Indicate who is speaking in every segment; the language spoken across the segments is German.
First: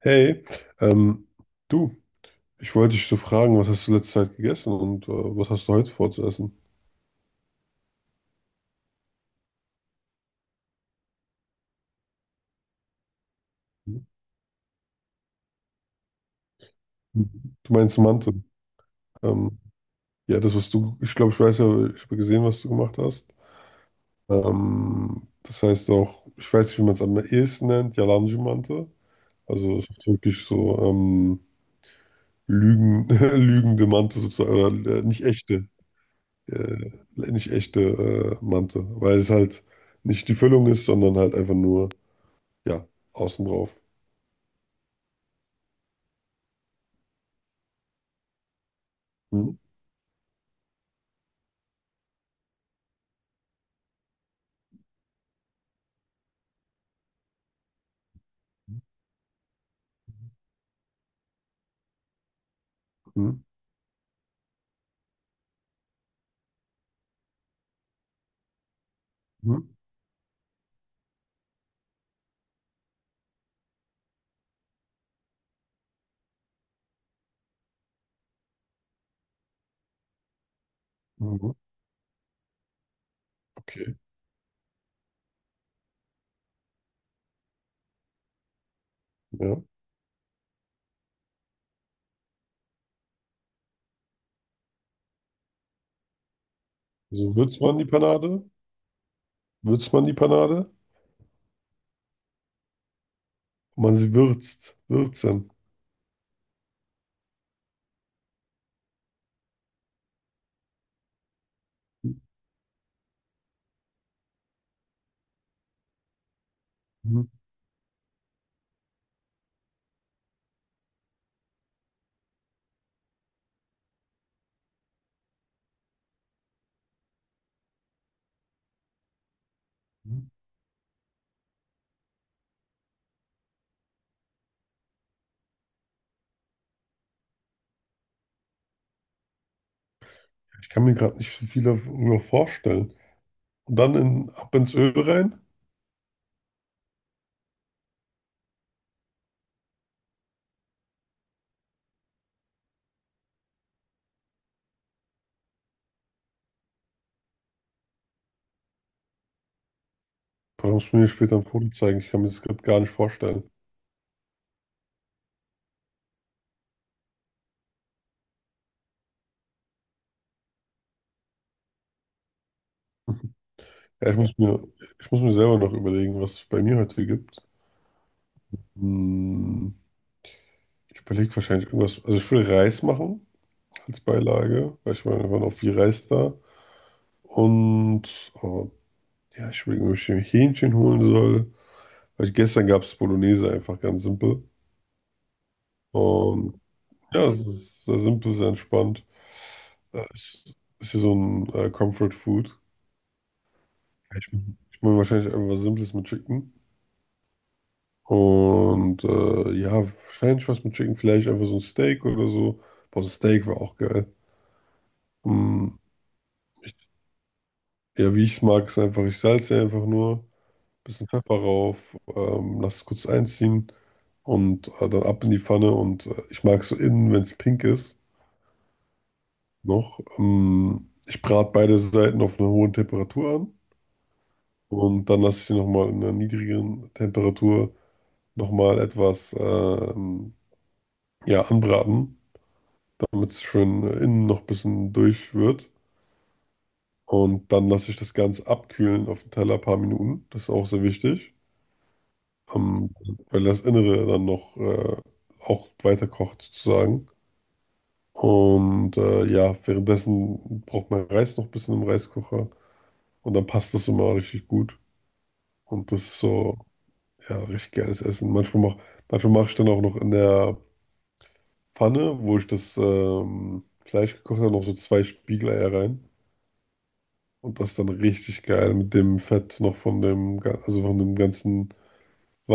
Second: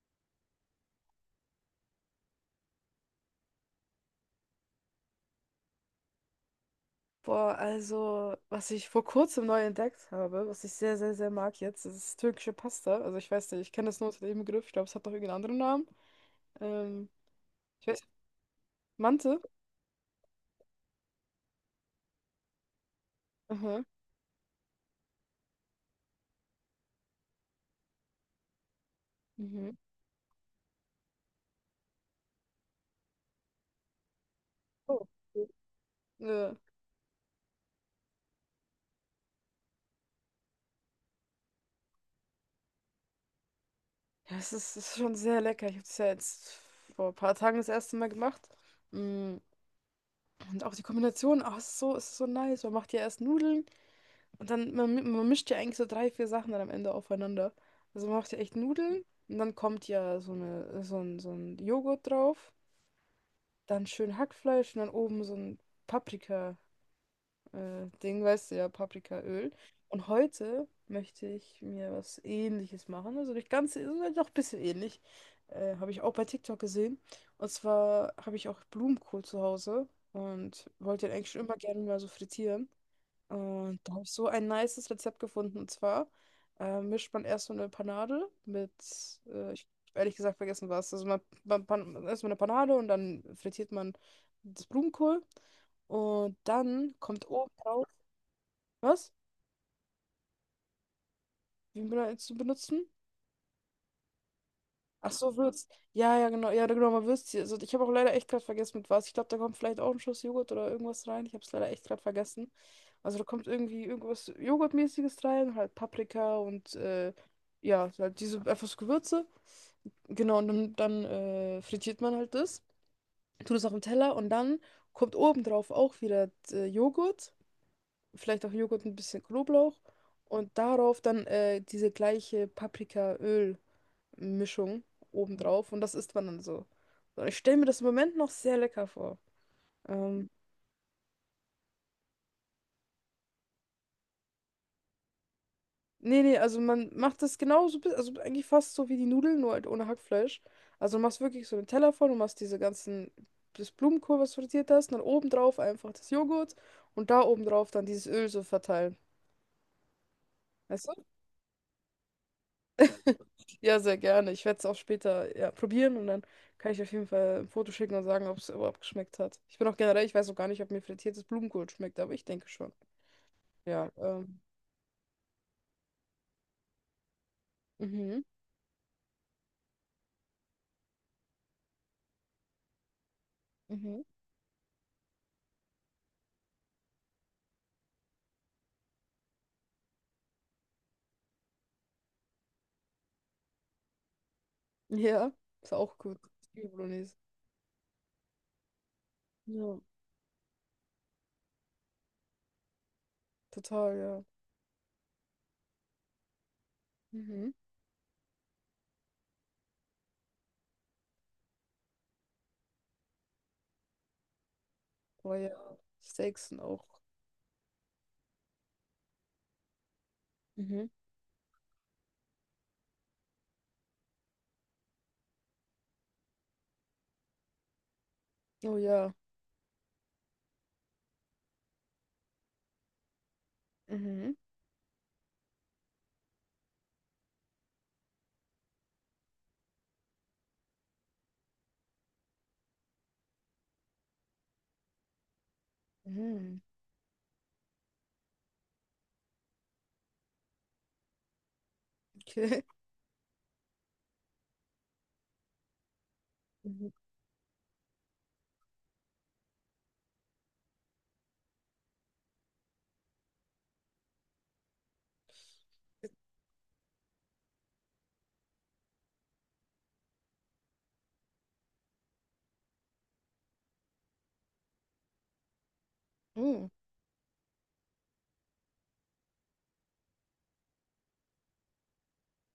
Speaker 1: Hey, ähm, du, ich wollte dich so fragen, was hast du letzte Zeit gegessen und was hast du heute vor zu essen?
Speaker 2: Boah, also, was ich vor kurzem neu entdeckt habe, was ich sehr, sehr, sehr mag jetzt, das ist türkische Pasta. Also, ich weiß nicht, ich kenne das nur unter dem Begriff. Ich glaube, es hat noch irgendeinen anderen Namen. Ähm,
Speaker 1: Du
Speaker 2: Ich
Speaker 1: meinst
Speaker 2: weiß,
Speaker 1: Mante.
Speaker 2: Mante?
Speaker 1: Ähm, ja, das, was du, ich glaube, ich weiß ja, ich habe gesehen, was du gemacht hast.
Speaker 2: Aha.
Speaker 1: Das heißt auch, ich weiß nicht, wie man es am ehesten nennt, Yalancı Mante.
Speaker 2: Mhm.
Speaker 1: Also es ist wirklich so Lügen, lügende Mante sozusagen, oder
Speaker 2: Oh,
Speaker 1: nicht
Speaker 2: okay.
Speaker 1: echte,
Speaker 2: Ja,
Speaker 1: nicht echte Mante, weil es halt nicht die Füllung ist, sondern halt einfach nur, ja, außen drauf.
Speaker 2: ja, es ist schon sehr lecker. Ich habe es ja jetzt vor ein paar Tagen das erste Mal gemacht. Mm.
Speaker 1: Hm,
Speaker 2: Und auch die Kombination, ach, es ist so nice. Man macht ja erst Nudeln, und dann man mischt ja eigentlich so drei, vier Sachen dann am Ende aufeinander. Also man macht ja echt Nudeln und dann kommt ja so eine, so ein Joghurt drauf,
Speaker 1: hm,
Speaker 2: dann schön Hackfleisch und dann oben so ein Paprika-Ding, weißt du ja, Paprikaöl.
Speaker 1: hm,
Speaker 2: Und heute möchte ich mir was Ähnliches machen, also nicht ganz, also doch ein bisschen ähnlich. Habe ich auch bei TikTok gesehen. Und zwar habe ich auch Blumenkohl zu Hause und wollte den eigentlich schon
Speaker 1: mhm.
Speaker 2: immer gerne mal so frittieren. Und da
Speaker 1: Okay,
Speaker 2: habe ich so ein nices Rezept gefunden. Und zwar mischt man erst so eine Panade mit,
Speaker 1: ja.
Speaker 2: ich hab ehrlich gesagt vergessen was. Also man erst mal eine Panade und dann frittiert man das Blumenkohl. Und dann kommt
Speaker 1: Also
Speaker 2: oben
Speaker 1: würzt man
Speaker 2: drauf,
Speaker 1: die Panade?
Speaker 2: was?
Speaker 1: Würzt man die Panade?
Speaker 2: Wie zu benutzen?
Speaker 1: Man sie würzt.
Speaker 2: Ach so,
Speaker 1: Würzen.
Speaker 2: Würz. Ja, ja, genau. Ja, genau, mal Würzchen. Also, ich habe auch leider echt gerade vergessen, mit was. Ich glaube, da kommt vielleicht auch ein Schuss Joghurt oder irgendwas rein. Ich habe es leider echt gerade vergessen. Also, da kommt irgendwie irgendwas Joghurtmäßiges rein, halt Paprika und
Speaker 1: Mhm.
Speaker 2: ja, halt diese einfach so Gewürze. Genau, und dann frittiert man halt das, tut es auf den Teller und dann kommt obendrauf auch wieder Joghurt, vielleicht auch Joghurt mit ein bisschen Knoblauch
Speaker 1: Mhm.
Speaker 2: und darauf dann diese gleiche Paprikaöl. Mischung obendrauf, und das isst man dann so. Und ich stelle mir das im Moment noch sehr lecker vor. Ähm,
Speaker 1: Ich kann mir gerade nicht so viel darüber vorstellen. Und dann in, ab ins Öl rein?
Speaker 2: Nee, nee, also man macht das genauso, also eigentlich fast so wie die Nudeln, nur halt ohne Hackfleisch. Also du machst wirklich so einen Teller voll, du machst diese ganzen, das Blumenkohl, was du frittiert hast, und dann obendrauf einfach das Joghurt und da obendrauf dann dieses Öl so verteilen.
Speaker 1: Boah,
Speaker 2: Weißt du?
Speaker 1: musst du mir später ein Foto zeigen. Ich kann mir das gerade gar nicht vorstellen.
Speaker 2: Ja, sehr gerne. Ich werde es auch später ja probieren, und dann kann ich auf jeden Fall ein Foto schicken und sagen, ob es überhaupt geschmeckt hat. Ich bin auch generell, ich weiß auch gar nicht, ob mir frittiertes Blumenkohl schmeckt, aber ich denke schon. Ja.
Speaker 1: Ja, ich muss mir, ich muss mir selber noch überlegen, was es bei mir heute gibt.
Speaker 2: Mhm.
Speaker 1: Hm, ich überlege wahrscheinlich irgendwas. Also ich will Reis machen als
Speaker 2: Mhm.
Speaker 1: Beilage, weil ich meine, da war noch viel Reis da. Und ja, ich überlege, ob ich mir Hähnchen holen soll. Weil gestern gab es Bolognese einfach ganz simpel.
Speaker 2: Ja, ist auch gut.
Speaker 1: Und
Speaker 2: Zwiebelbolognese.
Speaker 1: ja, es ist sehr simpel, sehr entspannt.
Speaker 2: Ja.
Speaker 1: Es ist hier so ein Comfort Food.
Speaker 2: Total, ja.
Speaker 1: Ich mache wahrscheinlich einfach was Simples mit Chicken.
Speaker 2: Mhm.
Speaker 1: Und ja, wahrscheinlich was mit Chicken, vielleicht einfach so ein Steak oder so. Boah, so ein Steak war auch geil.
Speaker 2: Aber ja,
Speaker 1: Mm,
Speaker 2: Steaks sind auch.
Speaker 1: ja, wie ich es mag, ist einfach, ich salze einfach nur.
Speaker 2: Mhm.
Speaker 1: Bisschen Pfeffer rauf, lass es kurz einziehen und dann ab in die Pfanne. Und ich mag es so innen, wenn es pink ist,
Speaker 2: Oh ja.
Speaker 1: noch. Ich brate beide Seiten auf einer hohen Temperatur an
Speaker 2: Mhm.
Speaker 1: und dann lasse ich sie nochmal in einer niedrigeren Temperatur nochmal etwas ja, anbraten, damit es schön innen noch ein bisschen durch wird.
Speaker 2: Mhm.
Speaker 1: Und dann lasse ich das Ganze abkühlen auf dem Teller ein paar Minuten. Das ist auch sehr wichtig.
Speaker 2: Okay.
Speaker 1: ähm, Weil das Innere dann noch auch weiter kocht
Speaker 2: Mhm.
Speaker 1: sozusagen. Und ja, währenddessen braucht man Reis noch ein bisschen im Reiskocher und dann passt das immer richtig gut. Und das ist so, ja, richtig geiles Essen. Manchmal mach ich dann auch noch in der Pfanne, wo ich das Fleisch gekocht habe, noch so zwei Spiegeleier rein.
Speaker 2: Oh.
Speaker 1: Und das ist dann richtig geil mit dem Fett noch von dem, also von dem ganzen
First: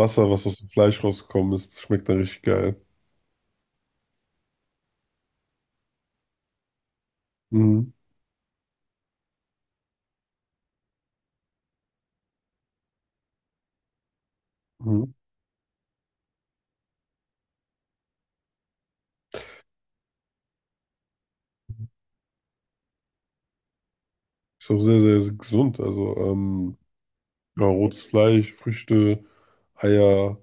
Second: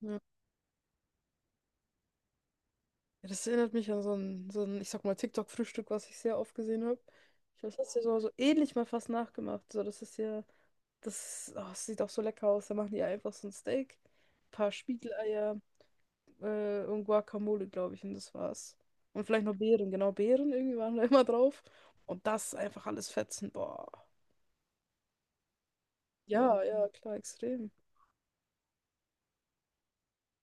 Speaker 2: Ja.
Speaker 1: was aus dem Fleisch rausgekommen ist. Das schmeckt dann richtig geil.
Speaker 2: Ja, das erinnert mich an so ein, ich sag mal, TikTok-Frühstück, was ich sehr oft gesehen habe. Ich glaube, das
Speaker 1: Mhm.
Speaker 2: hast du ja so ähnlich mal fast nachgemacht. So, das ist ja, das, oh, das sieht auch so lecker aus. Da machen die einfach so ein Steak, ein paar
Speaker 1: Mhm.
Speaker 2: Spiegeleier, und Guacamole, glaube ich, und das war's. Und vielleicht noch Beeren, genau, Beeren irgendwie waren da immer drauf. Und das einfach alles fetzen, boah.
Speaker 1: Ist auch sehr, sehr gesund. Also
Speaker 2: Ja, ja, klar,
Speaker 1: ja,
Speaker 2: extrem.
Speaker 1: rotes Fleisch, Früchte, Eier.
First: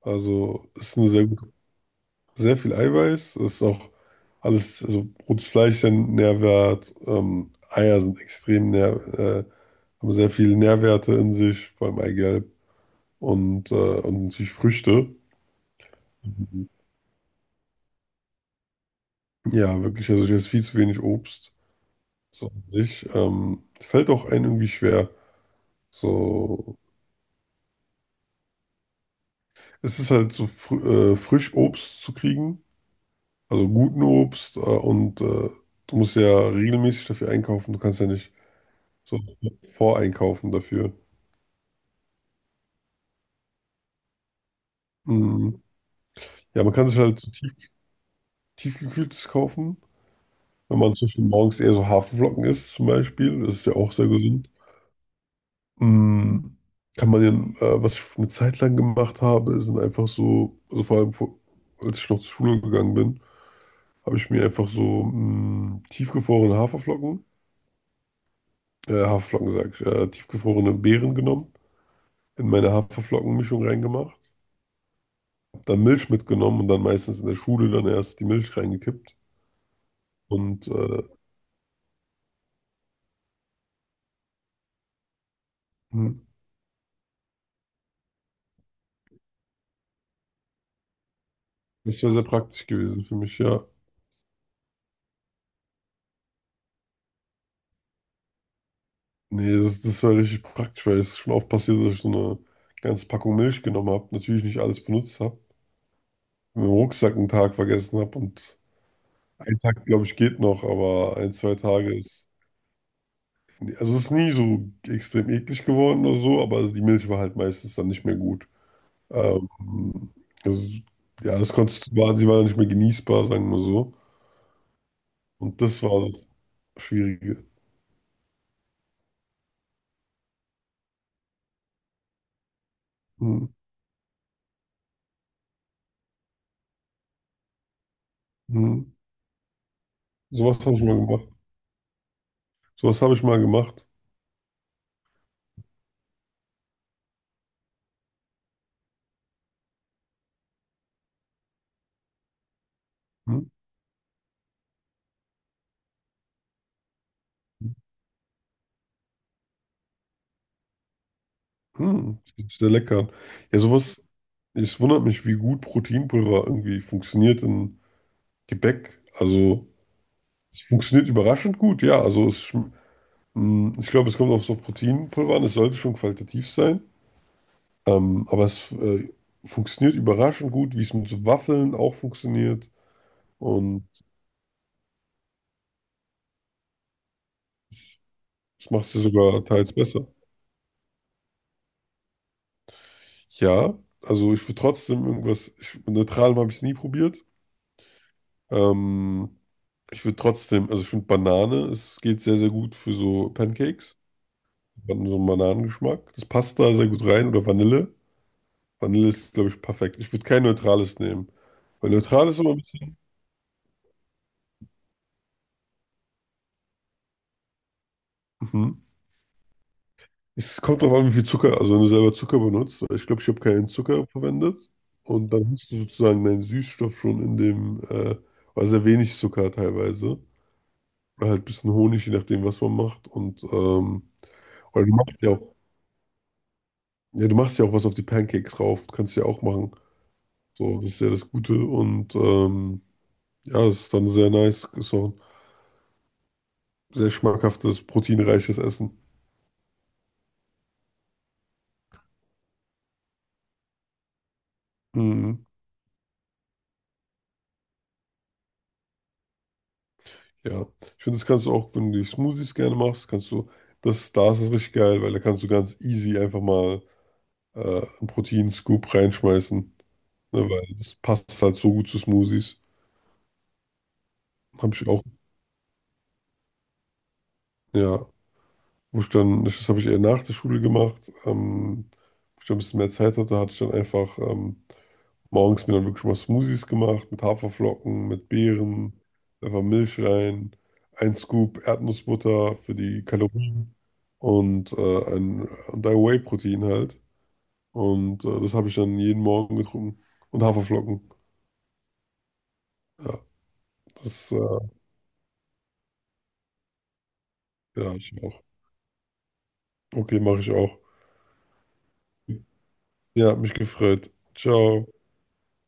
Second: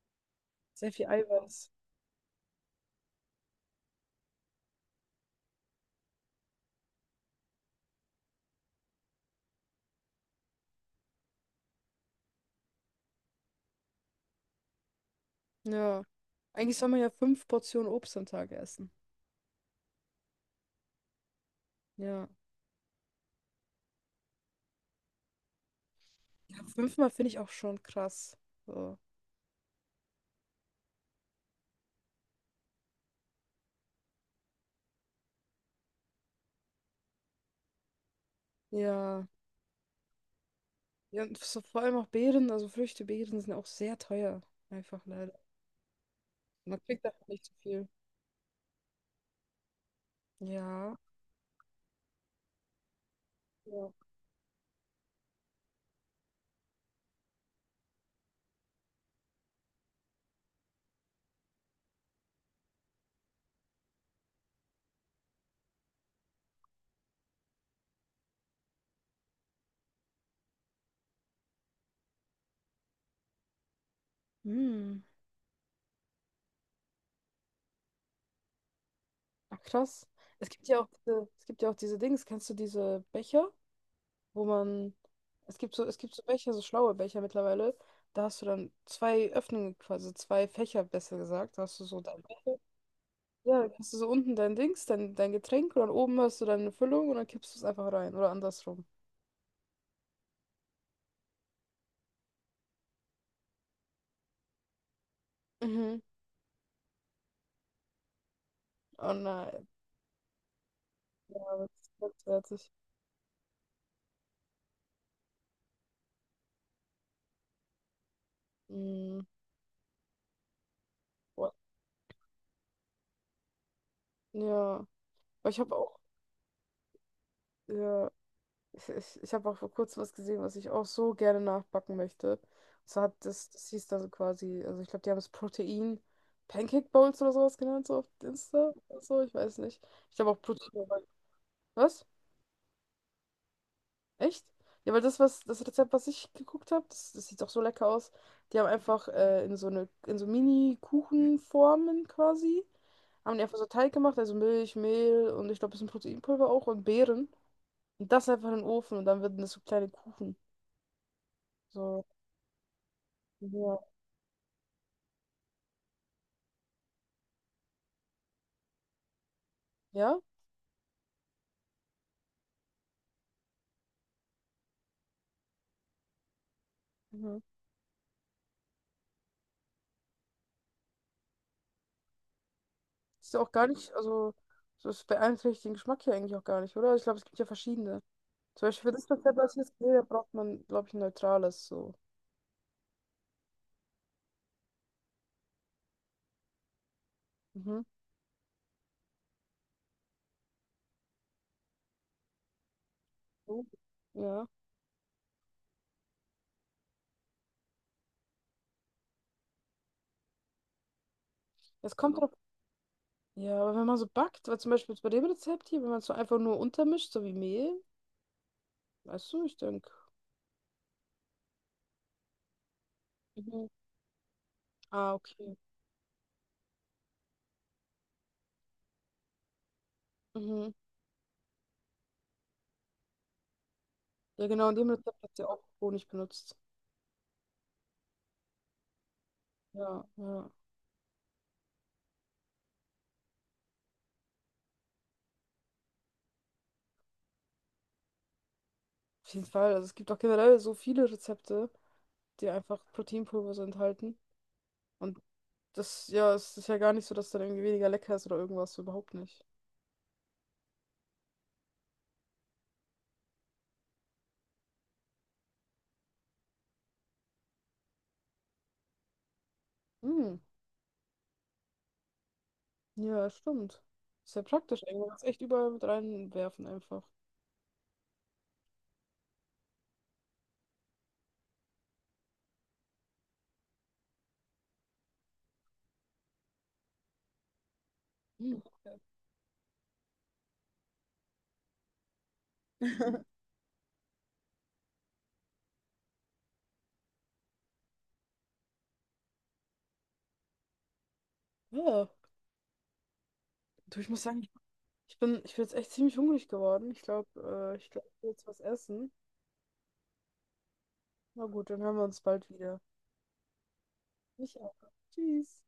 Speaker 1: Also
Speaker 2: Sehr
Speaker 1: ist
Speaker 2: viel
Speaker 1: eine sehr gute,
Speaker 2: Eiweiß.
Speaker 1: sehr viel Eiweiß. Ist auch alles, also rotes Fleisch ist ja nährwert. Eier sind extrem nähr, äh, haben sehr viele Nährwerte in sich, vor allem Eigelb und natürlich Früchte.
Speaker 2: Ja.
Speaker 1: Mhm.
Speaker 2: Eigentlich soll man ja fünf Portionen Obst am Tag essen.
Speaker 1: Ja, wirklich. Also ich esse viel zu wenig Obst.
Speaker 2: Ja.
Speaker 1: So an sich. Fällt auch einem irgendwie schwer.
Speaker 2: Ja,
Speaker 1: So,
Speaker 2: fünfmal finde ich auch schon krass. So.
Speaker 1: es ist halt so fr frisch Obst zu kriegen. Also guten Obst und du musst ja regelmäßig dafür einkaufen. Du kannst ja nicht so
Speaker 2: Ja.
Speaker 1: voreinkaufen dafür.
Speaker 2: Ja, und so vor allem auch Beeren, also Früchte, Beeren sind auch sehr teuer. Einfach leider.
Speaker 1: Mhm. Ja, man
Speaker 2: Man
Speaker 1: kann sich
Speaker 2: kriegt davon nicht so viel.
Speaker 1: tiefgekühltes kaufen, wenn man
Speaker 2: Ja.
Speaker 1: zum Beispiel morgens eher so Haferflocken isst zum Beispiel. Das ist ja
Speaker 2: Ja.
Speaker 1: auch sehr gesund. Mhm. Kann man den, was ich eine Zeit lang gemacht habe, sind einfach so, also vor allem vor, als ich noch zur Schule gegangen bin, habe ich mir einfach so mh, tiefgefrorene Haferflocken, Haferflocken sag ich, tiefgefrorene Beeren genommen in meine Haferflockenmischung reingemacht,
Speaker 2: Hm.
Speaker 1: hab dann Milch mitgenommen und dann meistens in der Schule dann erst die Milch reingekippt.
Speaker 2: Ach, krass. Es gibt
Speaker 1: Und
Speaker 2: ja auch diese, es gibt ja auch diese Dings, kennst du diese Becher, wo man, es gibt so, es
Speaker 1: hm,
Speaker 2: gibt so Becher, so schlaue Becher mittlerweile. Da hast du dann zwei Öffnungen, quasi zwei Fächer, besser gesagt. Da hast du so
Speaker 1: das wäre sehr
Speaker 2: dein Becher.
Speaker 1: praktisch gewesen für mich,
Speaker 2: Ja,
Speaker 1: ja.
Speaker 2: dann hast du so unten dein Dings, dein Getränk und dann oben hast du deine Füllung, und dann kippst du es einfach rein oder andersrum.
Speaker 1: Nee, das war richtig praktisch, weil es ist schon oft passiert, dass ich so eine ganze Packung Milch genommen habe, natürlich nicht alles benutzt habe,
Speaker 2: Mhm.
Speaker 1: mit dem Rucksack einen Tag vergessen habe und
Speaker 2: Oh
Speaker 1: ein
Speaker 2: nein.
Speaker 1: Tag, glaube ich, geht noch, aber ein,
Speaker 2: Ja,
Speaker 1: zwei
Speaker 2: das
Speaker 1: Tage
Speaker 2: ist ganz
Speaker 1: ist.
Speaker 2: fertig.
Speaker 1: Also es ist nie so extrem eklig geworden oder so, aber also die Milch war halt meistens dann nicht mehr gut.
Speaker 2: Mhm.
Speaker 1: Ähm, also, ja, das
Speaker 2: Boah.
Speaker 1: konntest, du, war, sie war nicht mehr genießbar, sagen wir so.
Speaker 2: Ja. Aber ich
Speaker 1: Und
Speaker 2: habe
Speaker 1: das
Speaker 2: auch,
Speaker 1: war das Schwierige.
Speaker 2: ja. Ich habe auch vor kurzem was gesehen, was ich auch so gerne nachbacken möchte. Und zwar hat
Speaker 1: Hm,
Speaker 2: das, das hieß da so quasi, also ich glaube, die haben es Protein Pancake Bowls oder sowas genannt, so auf Insta
Speaker 1: hm.
Speaker 2: oder so, ich weiß nicht. Ich glaube auch
Speaker 1: Sowas habe ich
Speaker 2: Protein.
Speaker 1: mal gemacht.
Speaker 2: Was?
Speaker 1: Sowas habe ich mal gemacht.
Speaker 2: Echt? Ja, weil das, was, das Rezept, was ich geguckt habe, das sieht doch so lecker aus. Die haben einfach in so eine, in so Mini-Kuchenformen quasi, haben
Speaker 1: Hm,
Speaker 2: die einfach so Teig gemacht, also Milch, Mehl und ich glaube, ein bisschen Proteinpulver auch und Beeren. Und das einfach in den Ofen, und dann werden das so kleine Kuchen. So.
Speaker 1: hm. Das hört sich sehr lecker an. Ja,
Speaker 2: Ja.
Speaker 1: sowas, es wundert mich, wie gut Proteinpulver irgendwie funktioniert in Gebäck. Also,
Speaker 2: Ja?
Speaker 1: es funktioniert überraschend gut, ja. Ich glaube, es kommt auf so Proteinpulver an. Es sollte schon qualitativ sein.
Speaker 2: Mhm.
Speaker 1: Aber es funktioniert überraschend gut, wie es mit so Waffeln auch funktioniert.
Speaker 2: Ist ja auch gar
Speaker 1: Und
Speaker 2: nicht, also, so es beeinträchtigt den Geschmack ja eigentlich auch gar nicht, oder? Ich glaube, es gibt ja verschiedene. Zum
Speaker 1: das macht
Speaker 2: Beispiel
Speaker 1: es
Speaker 2: für
Speaker 1: ja
Speaker 2: das Rezept,
Speaker 1: sogar
Speaker 2: was ich
Speaker 1: teils
Speaker 2: jetzt gesehen habe,
Speaker 1: besser.
Speaker 2: braucht man, glaube ich, ein neutrales, so.
Speaker 1: Ja, also ich würde trotzdem irgendwas, ich, mit Neutralem habe ich es nie probiert.
Speaker 2: Mhm.
Speaker 1: Ähm, ich würde trotzdem, also ich finde Banane, es geht sehr, sehr gut für so
Speaker 2: So.
Speaker 1: Pancakes.
Speaker 2: Ja.
Speaker 1: So einen Bananengeschmack. Das passt da sehr gut rein. Oder Vanille. Vanille ist, glaube ich, perfekt. Ich würde kein neutrales nehmen. Weil
Speaker 2: Es kommt drauf.
Speaker 1: Neutrales ist immer ein bisschen.
Speaker 2: Ja, aber wenn man so backt, weil zum Beispiel jetzt bei dem Rezept hier, wenn man es so einfach nur untermischt, so wie Mehl,
Speaker 1: Mhm.
Speaker 2: weißt du, ich denke.
Speaker 1: Es kommt drauf an, wie viel Zucker, also wenn du selber Zucker benutzt, weil ich glaube, ich habe
Speaker 2: Mhm.
Speaker 1: keinen Zucker verwendet
Speaker 2: Ah,
Speaker 1: und dann
Speaker 2: okay.
Speaker 1: hast du sozusagen deinen Süßstoff schon war sehr wenig Zucker teilweise,
Speaker 2: Mhm.
Speaker 1: oder halt ein bisschen Honig, je nachdem, was man macht und,
Speaker 2: Ja, genau, in
Speaker 1: oder
Speaker 2: dem
Speaker 1: du machst
Speaker 2: Rezept
Speaker 1: ja
Speaker 2: hat sie
Speaker 1: auch,
Speaker 2: auch Honig benutzt.
Speaker 1: ja, du machst ja auch was auf die Pancakes drauf, kannst du ja auch machen,
Speaker 2: Ja, ja.
Speaker 1: so, das ist ja das Gute und, ja, es ist dann sehr nice, ist auch ein sehr schmackhaftes, proteinreiches Essen.
Speaker 2: Auf jeden Fall. Also es gibt auch generell so viele Rezepte, die einfach Proteinpulver so enthalten. Und
Speaker 1: Mhm.
Speaker 2: das, ja, es ist ja gar nicht so, dass dann irgendwie weniger lecker ist oder irgendwas, überhaupt nicht.
Speaker 1: Ja, ich finde, das kannst du auch, wenn du die Smoothies gerne machst, kannst du, das, da ist es richtig geil, weil da kannst du ganz easy einfach mal einen Proteinscoop reinschmeißen,
Speaker 2: Hm,
Speaker 1: ne, weil das passt halt so gut zu Smoothies.
Speaker 2: ja, stimmt. Ist ja
Speaker 1: Habe
Speaker 2: praktisch,
Speaker 1: ich
Speaker 2: ey.
Speaker 1: auch,
Speaker 2: Man kann es echt überall mit reinwerfen einfach.
Speaker 1: ja, wo ich dann, das habe ich eher nach der Schule gemacht, wo ich dann ein bisschen mehr Zeit hatte, hatte ich dann einfach morgens mir dann wirklich mal Smoothies gemacht mit Haferflocken, mit
Speaker 2: Hm.
Speaker 1: Beeren, einfach Milch rein, ein Scoop Erdnussbutter für die Kalorien und, und ein Whey-Protein halt. Und das habe ich dann jeden Morgen getrunken. Und Haferflocken.
Speaker 2: Ja,
Speaker 1: Ja,
Speaker 2: du, ich muss
Speaker 1: das
Speaker 2: sagen, ich bin jetzt echt ziemlich hungrig geworden. Ich glaube, äh, ich
Speaker 1: ja,
Speaker 2: glaube,
Speaker 1: ich
Speaker 2: ich will
Speaker 1: auch.
Speaker 2: jetzt was essen.
Speaker 1: Okay, mache ich auch.
Speaker 2: Na gut, dann hören wir uns bald wieder.
Speaker 1: Ja, hat mich gefreut.
Speaker 2: Ich auch.
Speaker 1: Ciao.
Speaker 2: Tschüss.